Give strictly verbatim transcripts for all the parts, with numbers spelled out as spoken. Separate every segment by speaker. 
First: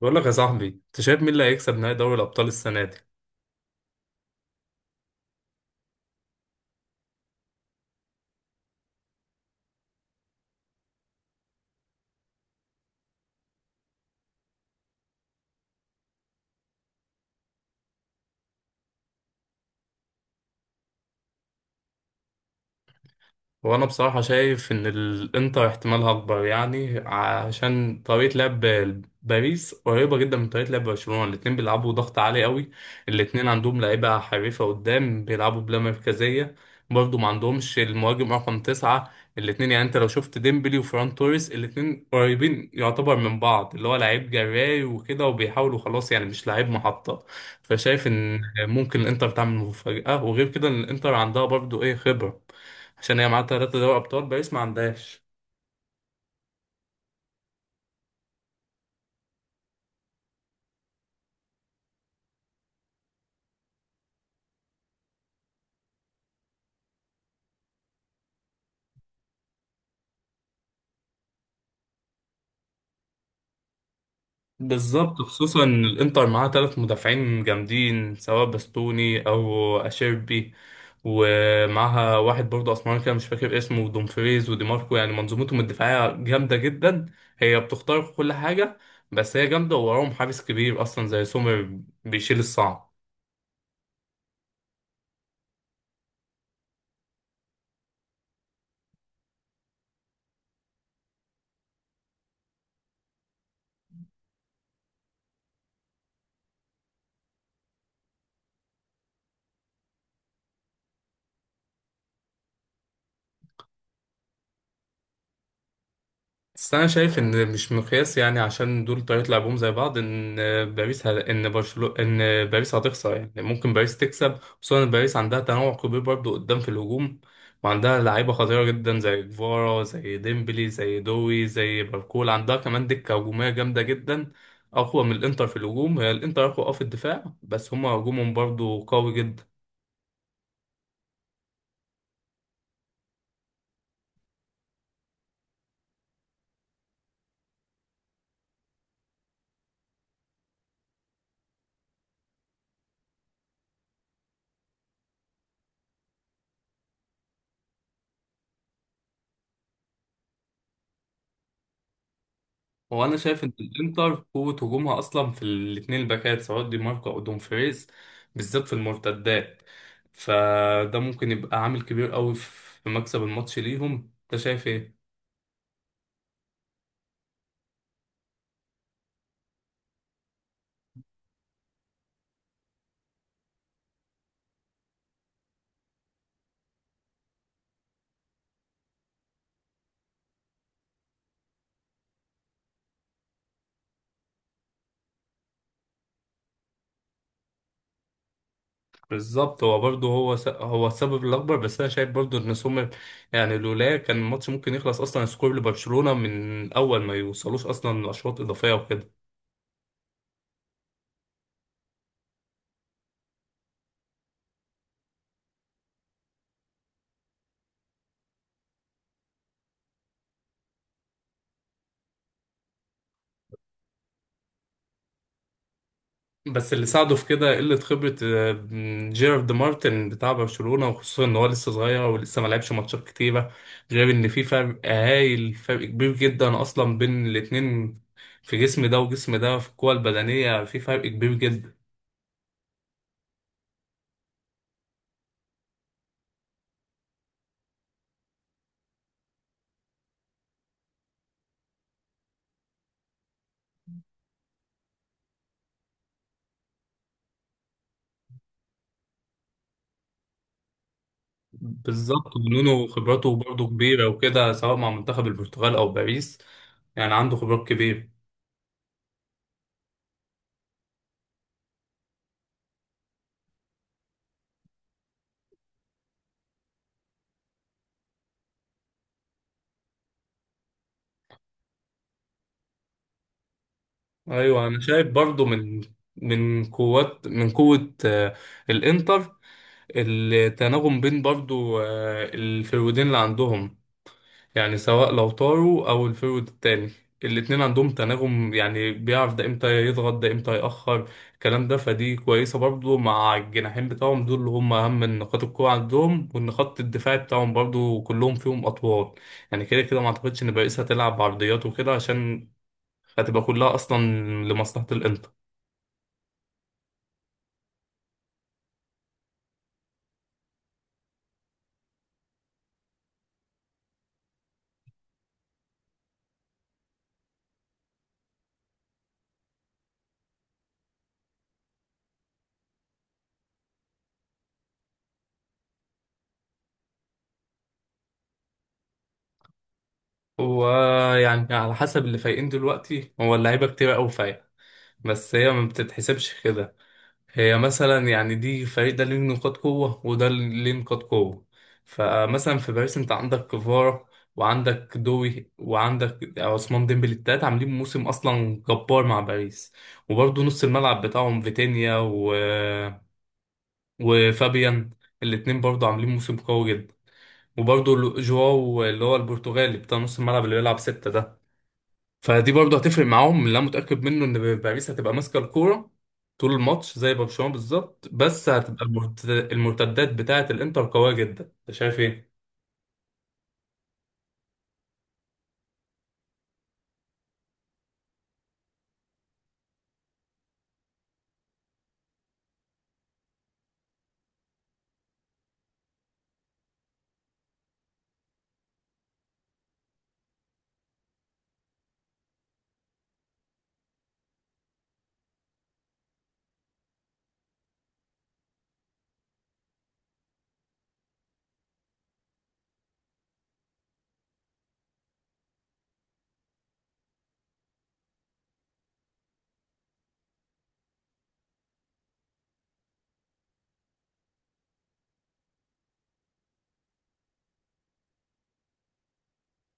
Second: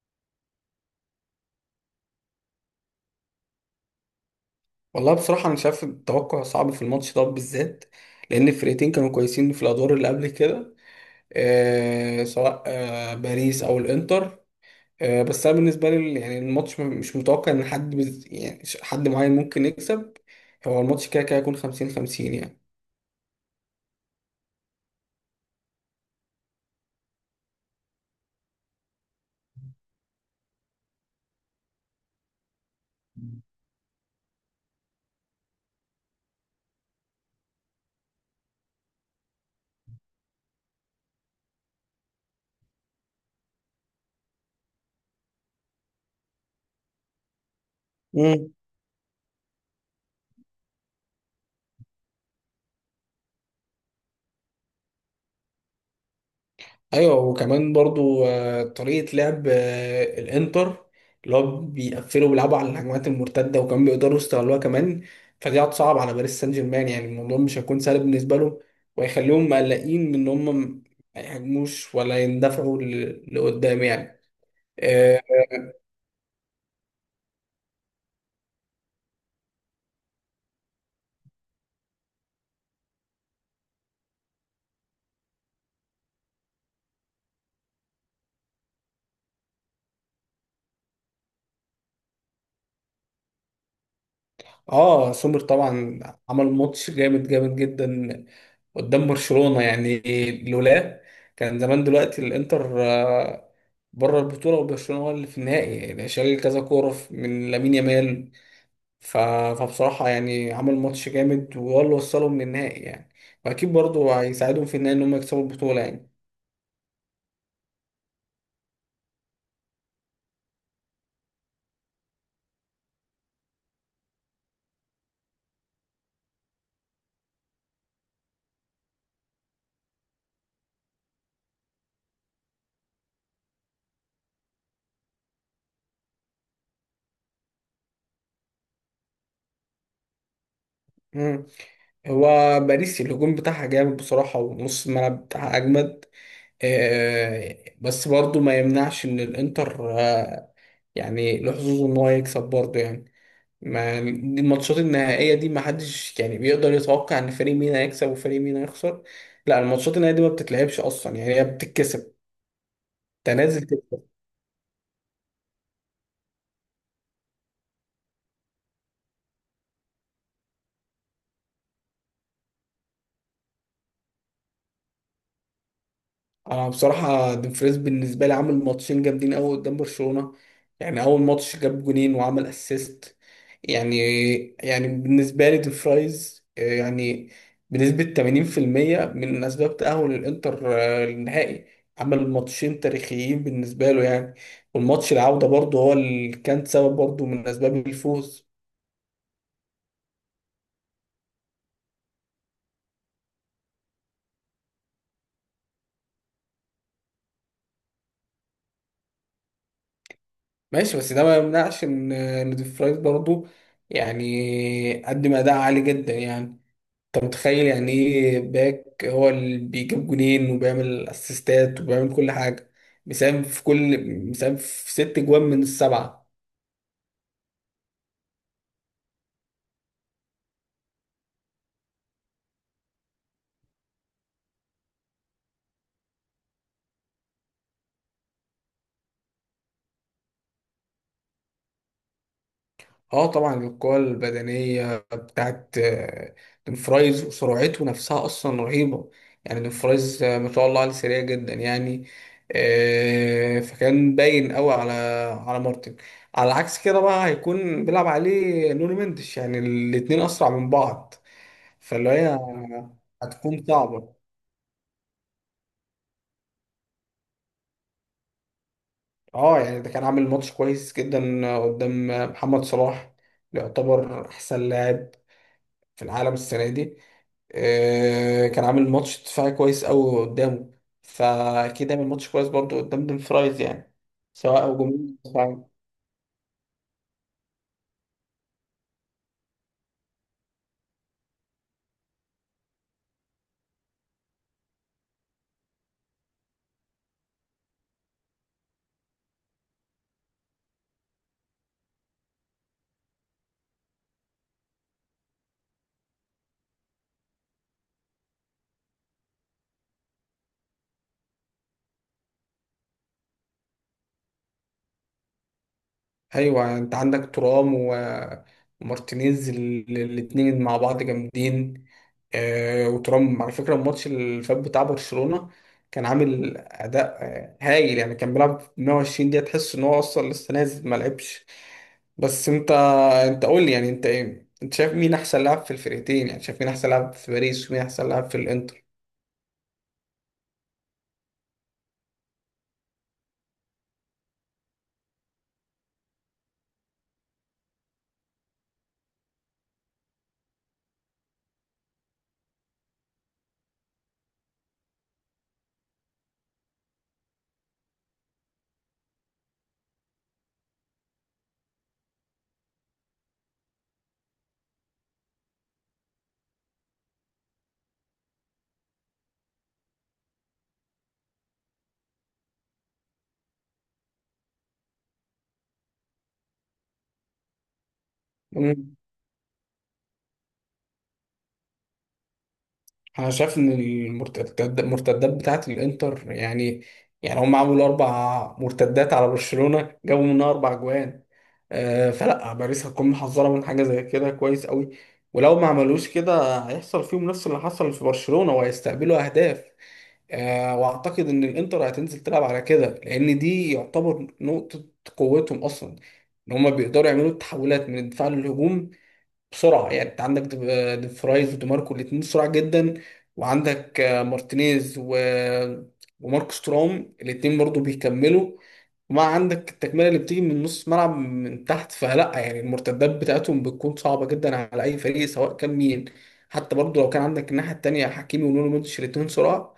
Speaker 1: بقول لك يا صاحبي، انت شايف مين اللي هيكسب نهائي دوري الابطال السنه دي؟
Speaker 2: والله بصراحة أنا شايف التوقع صعب في الماتش ده بالذات، لأن الفرقتين كانوا كويسين في الأدوار اللي قبل كده. آه سواء آه باريس أو الإنتر. آه بس أنا بالنسبة لي يعني الماتش م- مش متوقع إن حد بز... يعني ش- حد معين ممكن يكسب. هو الماتش كده كده هيكون خمسين خمسين.
Speaker 1: وانا بصراحة شايف ان الانتر احتمالها اكبر، يعني عشان طريقة لعب باريس قريبة جدا من طريقة لعب برشلونة. الاتنين بيلعبوا ضغط عالي قوي. الاتنين عندهم لعيبة حريفة قدام بيلعبوا بلا مركزية. برضه ما عندهمش المهاجم رقم تسعة. الاتنين يعني انت لو شفت ديمبلي وفران توريس، الاتنين قريبين يعتبر من بعض، اللي هو لعيب جراي وكده وبيحاولوا خلاص، يعني مش لعيب محطة. فشايف ان
Speaker 2: يعني،
Speaker 1: ممكن الانتر تعمل مفاجأة. وغير كده إن الانتر عندها برضه ايه خبرة، عشان هي معاها ثلاثة دوري أبطال، باريس ما عندهاش.
Speaker 2: ايوه، وكمان برضو آه، طريقه لعب آه، الانتر، اللي هو بيقفلوا بيلعبوا على الهجمات المرتده، وكمان بيقدروا يستغلوها كمان. فدي هتصعب على باريس سان جيرمان، يعني الموضوع مش هيكون سهل بالنسبه لهم. وهيخليهم مقلقين من ان هم ما يهاجموش ولا يندفعوا ل- لقدام يعني. آه،
Speaker 1: بالظبط، خصوصا إن الإنتر معاها ثلاث مدافعين جامدين، سواء باستوني أو أشيربي. ومعاها واحد برضه أسمراني كده، مش فاكر اسمه، ودومفريز ودي ماركو. يعني منظومتهم الدفاعية جامدة جدا. هي بتخترق كل حاجة. بس هي جامدة، ووراهم حارس كبير أصلا زي سومر بيشيل الصعب.
Speaker 2: اه، سومر طبعا عمل ماتش جامد جامد جدا قدام برشلونة، يعني لولا، كان زمان دلوقتي الانتر آه، بره البطولة، وبرشلونة هو اللي في النهائي، يعني شال كذا كورة ف- من لامين يامال. ف- فبصراحة يعني عمل ماتش جامد وهو اللي وصلهم للنهائي يعني. واكيد برضه هيساعدهم في النهائي ان هم يكسبوا البطولة يعني.
Speaker 1: بس انا شايف ان مش مقياس، يعني عشان دول طريقة لعبهم زي بعض. ان باريس ه... ان برشلونة ان باريس هتخسر، يعني ممكن باريس تكسب. خصوصا ان باريس عندها تنوع كبير برضو قدام في الهجوم، وعندها لعيبة خطيرة جدا، زي كفارا زي ديمبلي زي دوي زي باركول. عندها كمان دكة هجومية جامدة جدا، اقوى من الانتر في الهجوم. هي الانتر اقوى اه في الدفاع، بس هما هجومهم برضو قوي جدا.
Speaker 2: مم. هو باريس الهجوم بتاعها جامد بصراحة، ونص الملعب بتاعها أجمد. آه، بس برضو ما يمنعش ان الانتر آه، يعني له حظوظ ان هو يكسب برضو يعني. ما دي الماتشات النهائية دي ما حدش يعني بيقدر يتوقع ان فريق مين هيكسب وفريق مين هيخسر. لا، الماتشات النهائية دي ما بتتلعبش اصلا، يعني هي بتتكسب.
Speaker 1: هو انا شايف ان
Speaker 2: تنازل.
Speaker 1: الانتر قوه هجومها اصلا في الاثنين الباكات، سواء دي ماركو او دومفريز، بالذات في المرتدات. فده ممكن يبقى عامل كبير قوي في مكسب الماتش ليهم. انت شايف ايه؟
Speaker 2: انا بصراحه دومفريز بالنسبه لي عامل ماتشين جامدين قوي قدام برشلونه. يعني اول ماتش جاب جونين وعمل اسيست يعني يعني بالنسبه لي دومفريز آه، يعني بنسبه ثمانين بالمية من اسباب تاهل الانتر آه، للنهائي. عمل ماتشين تاريخيين بالنسبه له يعني. والماتش العوده برضه هو اللي كان سبب برضه من اسباب الفوز.
Speaker 1: بالظبط. هو برضه هو س... هو السبب الاكبر. بس انا شايف برضه ان سومر، يعني لولا، كان الماتش ممكن يخلص اصلا سكور لبرشلونه، من اول ما يوصلوش اصلا لاشواط اضافيه وكده.
Speaker 2: ماشي، بس ده ما يمنعش ان آه، إن دومفريز برضه يعني قدم اداء عالي جدا يعني. انت متخيل يعني ايه باك هو اللي بيجيب جونين وبيعمل اسيستات وبيعمل كل حاجه؟ مساهم في كل مساهم في ست جوان من السبعه.
Speaker 1: بس اللي ساعده في كده قلة خبرة آه، جيرارد مارتن بتاع برشلونة، وخصوصا ان هو لسه صغير ولسه ما لعبش ماتشات كتيرة. غير ان في فرق هايل، فرق كبير جدا اصلا بين الاتنين، في جسم ده وجسم ده، في القوة البدنية في فرق كبير جدا.
Speaker 2: اه طبعا، القوة البدنية بتاعت آه، دونفرايز وسرعته نفسها اصلا رهيبة. يعني دونفرايز آه، ما شاء الله عليه سريع جدا يعني. آه، فكان باين قوي على على مارتن. على عكس كده بقى، هيكون بيلعب عليه نونو مندش، يعني الاتنين اسرع من بعض. فاللي
Speaker 1: بالظبط،
Speaker 2: هي
Speaker 1: ونونو خبراته
Speaker 2: هتكون
Speaker 1: برضه كبيرة
Speaker 2: صعبة.
Speaker 1: وكده، سواء مع منتخب البرتغال او باريس. يعني عنده خبرات كبيرة.
Speaker 2: اه، يعني ده كان عامل ماتش كويس جدا قدام محمد صلاح، يعتبر احسن لاعب في العالم السنة دي. آه، كان عامل ماتش دفاعي كويس قوي قدامه، فأكيد عامل ماتش كويس برضه قدام دون فرايز، يعني
Speaker 1: ايوه،
Speaker 2: سواء
Speaker 1: انا
Speaker 2: هجومي
Speaker 1: شايف
Speaker 2: أو
Speaker 1: برضه
Speaker 2: دفاعي.
Speaker 1: من من قوات من قوة آه، الانتر. التناغم بين برضو آه، الفرويدين اللي عندهم، يعني سواء لو طاروا او الفرويد التاني، الاتنين عندهم تناغم. يعني بيعرف ده امتى يضغط، ده امتى يأخر الكلام ده. فدي كويسة برضو مع الجناحين بتاعهم دول، اللي هم اهم من نقاط القوة عندهم، وان خط الدفاع بتاعهم برضو كلهم فيهم اطوال. يعني كده كده ما اعتقدش ان باريس هتلعب بعرضيات وكده، عشان هتبقى كلها اصلا لمصلحة الانتر.
Speaker 2: ايوه، انت عندك ترام و- ومارتينيز، ال- الاتنين مع بعض جامدين. آه، وترام على فكره الماتش اللي فات بتاع برشلونه كان عامل اداء آه، هايل، يعني كان بيلعب 120 دقيقه تحس ان هو اصلا لسه نازل ما لعبش. بس انت انت قول لي يعني انت ايه؟ انت شايف مين احسن لاعب في الفرقتين، يعني شايف مين احسن لاعب في باريس ومين احسن لاعب في
Speaker 1: ويعني على حسب اللي فايقين دلوقتي، هو اللعيبة كتير قوي فايقة، بس هي ما بتتحسبش كده. هي مثلا يعني، دي فريق ده ليه نقاط قوة وده ليه نقاط قوة. فمثلا في باريس انت عندك كفارة، وعندك دوي، وعندك عثمان ديمبلي. التلاتة عاملين موسم اصلا جبار مع باريس. وبرضه نص الملعب بتاعهم فيتينيا و... وفابيان، الاتنين برضه عاملين موسم قوي جدا. وبرضه لو- جواو اللي هو البرتغالي بتاع نص الملعب اللي بيلعب ستة ده، فدي برضه هتفرق معاهم. اللي انا متاكد منه ان باريس هتبقى ماسكه الكوره طول الماتش زي برشلونه بالظبط، بس
Speaker 2: الانتر؟
Speaker 1: هتبقى المرت- المرتدات بتاعه الانتر قويه جدا. انت شايف ايه؟
Speaker 2: انا شايف ان المرتدات المرتدات بتاعت الانتر، يعني يعني هم عملوا اربع مرتدات على برشلونة جابوا منها اربع جوان. آه، فلا باريس هتكون محذرة من حاجة زي كده كويس قوي، ولو ما عملوش كده هيحصل فيهم نفس اللي حصل في برشلونة وهيستقبلوا اهداف. آه، واعتقد ان الانتر هتنزل تلعب على كده، لان دي يعتبر نقطة قوتهم اصلا، ان هم بيقدروا يعملوا التحولات من الدفاع للهجوم بسرعه. يعني انت عندك دي- ديفرايز وديماركو الاثنين سرعه جدا، وعندك آه، مارتينيز و... وماركوس تورام الاثنين برضو بيكملوا. وما عندك التكمله اللي بتيجي من نص ملعب من تحت، فلا يعني المرتدات بتاعتهم بتكون صعبه جدا على اي فريق سواء كان مين. حتى برضو لو كان عندك الناحيه التانيه حكيمي ونونو مودريتش الاثنين سرعه.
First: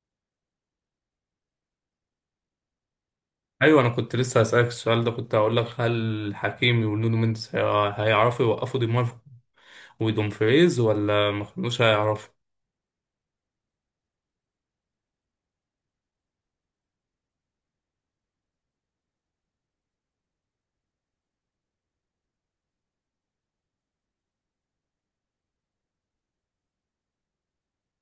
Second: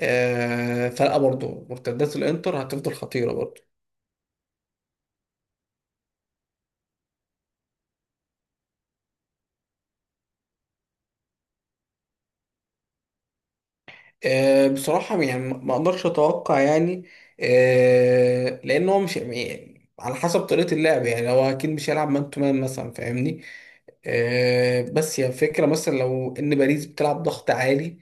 Speaker 2: آه، فلا برضو مرتدات الانتر هتفضل خطيره برضو.
Speaker 1: ايوه، انا كنت لسه هسالك السؤال ده. كنت هقول لك هل حكيمي ونونو مينديز هي- هيعرفوا يوقفوا دي ماركو ودومفريز، ولا ما كانوش هيعرفوا؟
Speaker 2: آه، بصراحة يعني ما ما اقدرش اتوقع يعني. آه، لان هو مش يعني على حسب طريقة اللعب، يعني هو اكيد مش هيلعب مان تو مان مثلا، فاهمني. آه، بس هي فكرة، مثلا لو ان باريس بتلعب ضغط عالي،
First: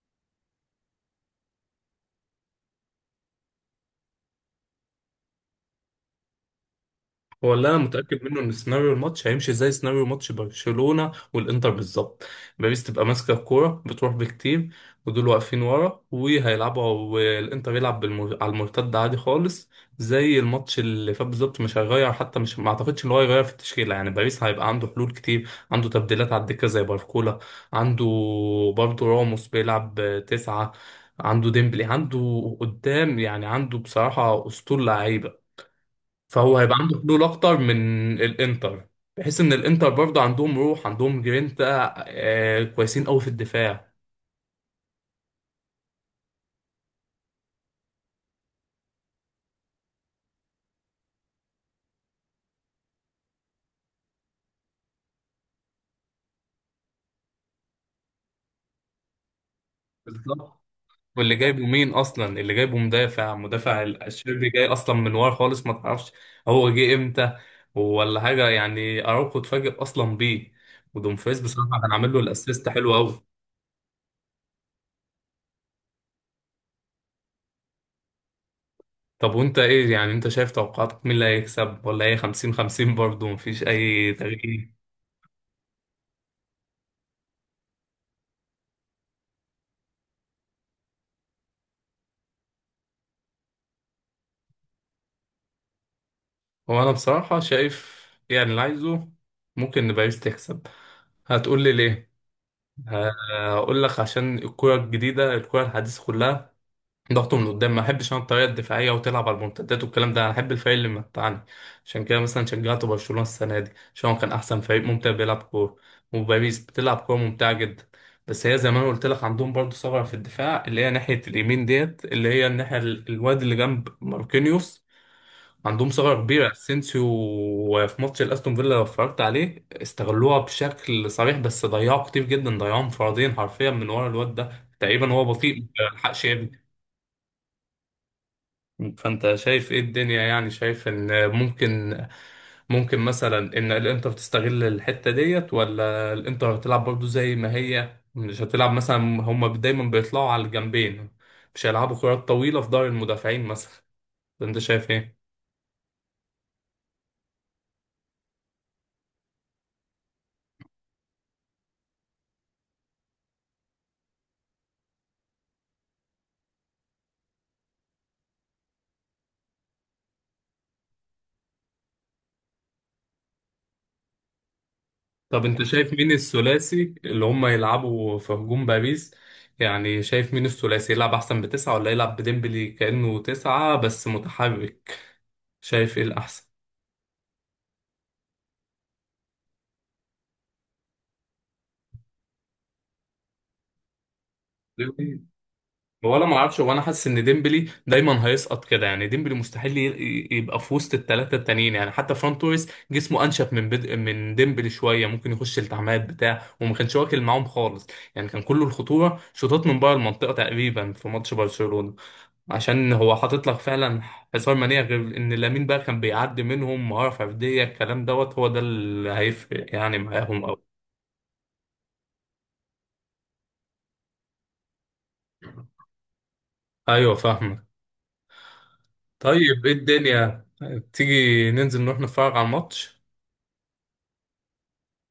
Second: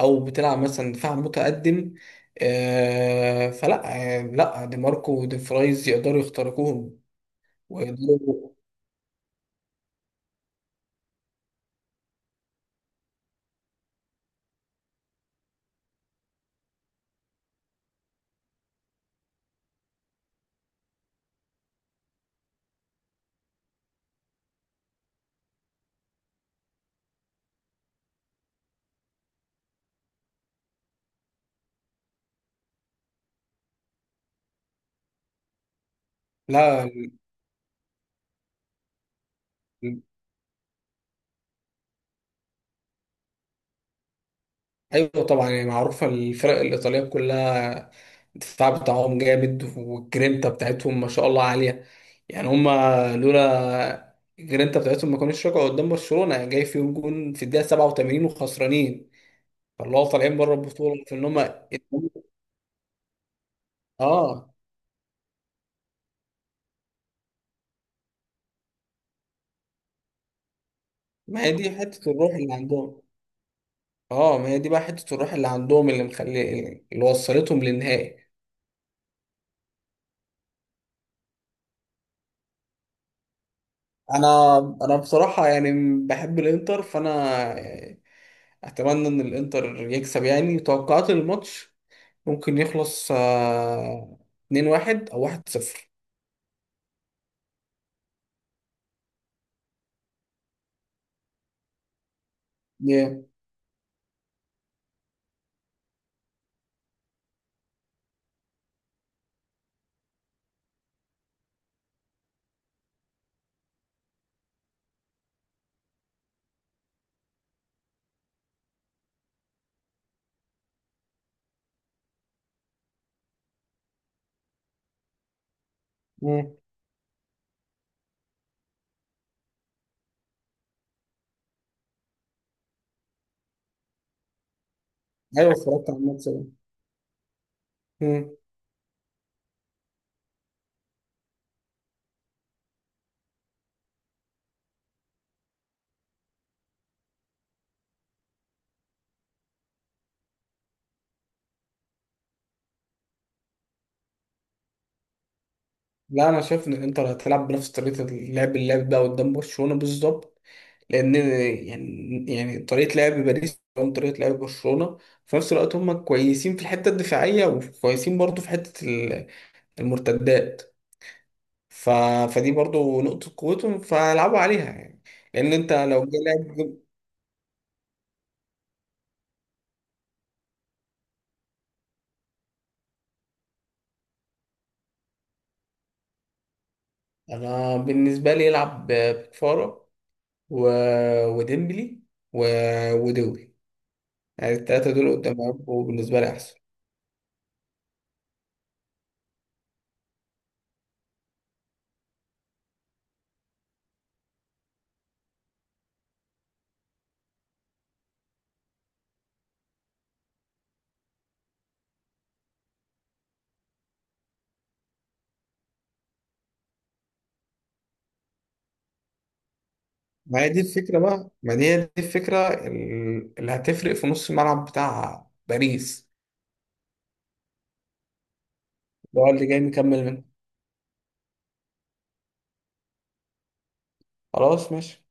Speaker 2: او بتلعب مثلا دفاع متقدم، آه، فلا، آه، لا دي ماركو ودي فرايز يقدروا يخترقوهم،
Speaker 1: هو اللي انا متاكد منه ان
Speaker 2: ويقدروا.
Speaker 1: سيناريو الماتش هيمشي زي سيناريو ماتش برشلونه والانتر بالظبط. باريس تبقى ماسكه الكوره بتروح بكتير، ودول واقفين ورا وهيلعبوا، والانتر يلعب بالمر... على المرتد عادي خالص، زي الماتش اللي فات بالظبط. مش هيغير حتى، مش ما اعتقدش ان هو هيغير في التشكيله. يعني باريس هيبقى عنده حلول كتير، عنده تبديلات على الدكه زي باركولا، عنده برضه راموس بيلعب تسعه، عنده ديمبلي، عنده قدام. يعني عنده بصراحه اسطول لعيبه. فهو هيبقى
Speaker 2: لا،
Speaker 1: عنده حلول اكتر من الانتر، بحيث ان الانتر برضه عندهم روح، عندهم جرينتا آه كويسين قوي في الدفاع.
Speaker 2: ايوه طبعا، يعني معروفه الفرق الايطاليه كلها الدفاع بتاعهم جامد، والجرينتا بتاعتهم ما شاء الله عاليه، يعني هما لولا الجرينتا بتاعتهم ما كانوش رجعوا قدام برشلونه، يعني جاي فيهم جون في الدقيقه سبعة وثمانين وخسرانين. فاللي هو طالعين بره
Speaker 1: بالظبط.
Speaker 2: البطوله في ان
Speaker 1: واللي جايبه
Speaker 2: هما.
Speaker 1: مين اصلا؟ اللي جايبه مدافع مدافع
Speaker 2: اه،
Speaker 1: الشربي، جاي اصلا من ورا خالص ما تعرفش هو جه امتى ولا حاجه. يعني اراوخو اتفاجئ اصلا بيه. ودومفريز
Speaker 2: ما هي دي
Speaker 1: بصراحه كان
Speaker 2: حته
Speaker 1: عامل له
Speaker 2: الروح اللي
Speaker 1: الاسيست حلو
Speaker 2: عندهم.
Speaker 1: قوي.
Speaker 2: اه، ما هي دي بقى حته الروح اللي عندهم اللي مخلي، اللي وصلتهم للنهائي.
Speaker 1: طب وانت ايه؟ يعني انت شايف توقعاتك مين اللي هيكسب، ولا هي خمسين خمسين برضه مفيش اي
Speaker 2: انا
Speaker 1: تغيير؟
Speaker 2: انا بصراحه يعني بحب الانتر، فانا اتمنى ان الانتر يكسب، يعني توقعات الماتش ممكن يخلص آه، اثنين واحد او واحد صفر.
Speaker 1: هو انا بصراحة شايف، يعني اللي عايزه، ممكن ان باريس تكسب. هتقول لي ليه؟ ه-
Speaker 2: yeah.
Speaker 1: هقول لك عشان الكرة الجديدة، الكرة الحديثة كلها ضغط من قدام. ما احبش انا الطريقة الدفاعية وتلعب على المنتدات والكلام ده. انا احب الفريق اللي متعني. عشان كده مثلا شجعت برشلونة السنة دي، عشان هو كان احسن فريق ممتع بيلعب كورة. وباريس بتلعب كورة ممتعة جدا. بس هي زي ما انا قلت لك، عندهم برضه ثغرة في الدفاع، اللي هي ناحية اليمين ديت، اللي هي الناحية ال- الواد اللي جنب ماركينيوس. عندهم ثغرة كبيرة،
Speaker 2: مم.
Speaker 1: اسينسيو. وفي ماتش الاستون فيلا لو اتفرجت عليه، استغلوها بشكل صريح، بس ضيعوا كتير جدا، ضيعوا انفرادين حرفيا من ورا الواد ده. تقريبا هو
Speaker 2: ايوه،
Speaker 1: بطيء ما
Speaker 2: اتفرجت على
Speaker 1: لحقش
Speaker 2: الماتش ده.
Speaker 1: يجري.
Speaker 2: مم.
Speaker 1: فانت شايف ايه الدنيا؟ يعني شايف ان ممكن ممكن مثلا ان الانتر تستغل الحتة ديت، ولا الانتر هتلعب برضو زي ما هي؟ مش هتلعب مثلا، هما دايما بيطلعوا على الجنبين، مش هيلعبوا كرات طويلة في ظهر المدافعين مثلا. انت شايف ايه؟
Speaker 2: لا، انا شايف ان الانتر هتلعب بنفس طريقه اللعب اللي لعب بقى قدام برشلونه بالظبط، لان يعني يعني طريقه لعب باريس قدام طريقه لعب برشلونه، في نفس الوقت هم كويسين في الحته الدفاعيه وكويسين برضو في حته ال- المرتدات. ف... فدي برضو نقطه قوتهم، فهيلعبوا عليها يعني.
Speaker 1: طب
Speaker 2: لان
Speaker 1: انت
Speaker 2: انت
Speaker 1: شايف
Speaker 2: لو
Speaker 1: مين
Speaker 2: جاي لاعب،
Speaker 1: الثلاثي اللي هم يلعبوا في هجوم باريس؟ يعني شايف مين الثلاثي يلعب احسن، بتسعة، ولا يلعب بديمبلي كأنه تسعة بس متحرك؟ شايف ايه
Speaker 2: انا بالنسبه لي يلعب ب- بكفاره، و... وديمبلي، و... ودوي، يعني الثلاثه دول
Speaker 1: الاحسن؟
Speaker 2: قدام يبقوا
Speaker 1: هو
Speaker 2: بالنسبه
Speaker 1: انا
Speaker 2: لي
Speaker 1: ما
Speaker 2: احسن.
Speaker 1: اعرفش. هو انا حاسس ان ديمبلي دايما هيسقط كده، يعني ديمبلي مستحيل ي- يبقى في وسط الثلاثه التانيين. يعني حتى فران توريس جسمه انشف من بد... من ديمبلي شويه، ممكن يخش التعامات بتاع وما كانش واكل معاهم خالص. يعني كان كله الخطوره شوطات من بره المنطقه تقريبا في ماتش برشلونه، عشان هو حاطط لك فعلا حصار منيع. غير ان لامين بقى كان بيعدي منهم مهاره فرديه. الكلام دوت هو ده اللي هيفرق يعني
Speaker 2: ما
Speaker 1: معاهم
Speaker 2: هي دي
Speaker 1: قوي.
Speaker 2: الفكره بقى، ما دي هي دي الفكره ال- اللي هتفرق في نص الملعب بتاع باريس،
Speaker 1: ايوه فاهمك.
Speaker 2: اللي هو اللي جاي
Speaker 1: طيب ايه
Speaker 2: مكمل منه.
Speaker 1: الدنيا؟ طيب، تيجي ننزل نروح نتفرج على الماتش.
Speaker 2: خلاص ماشي.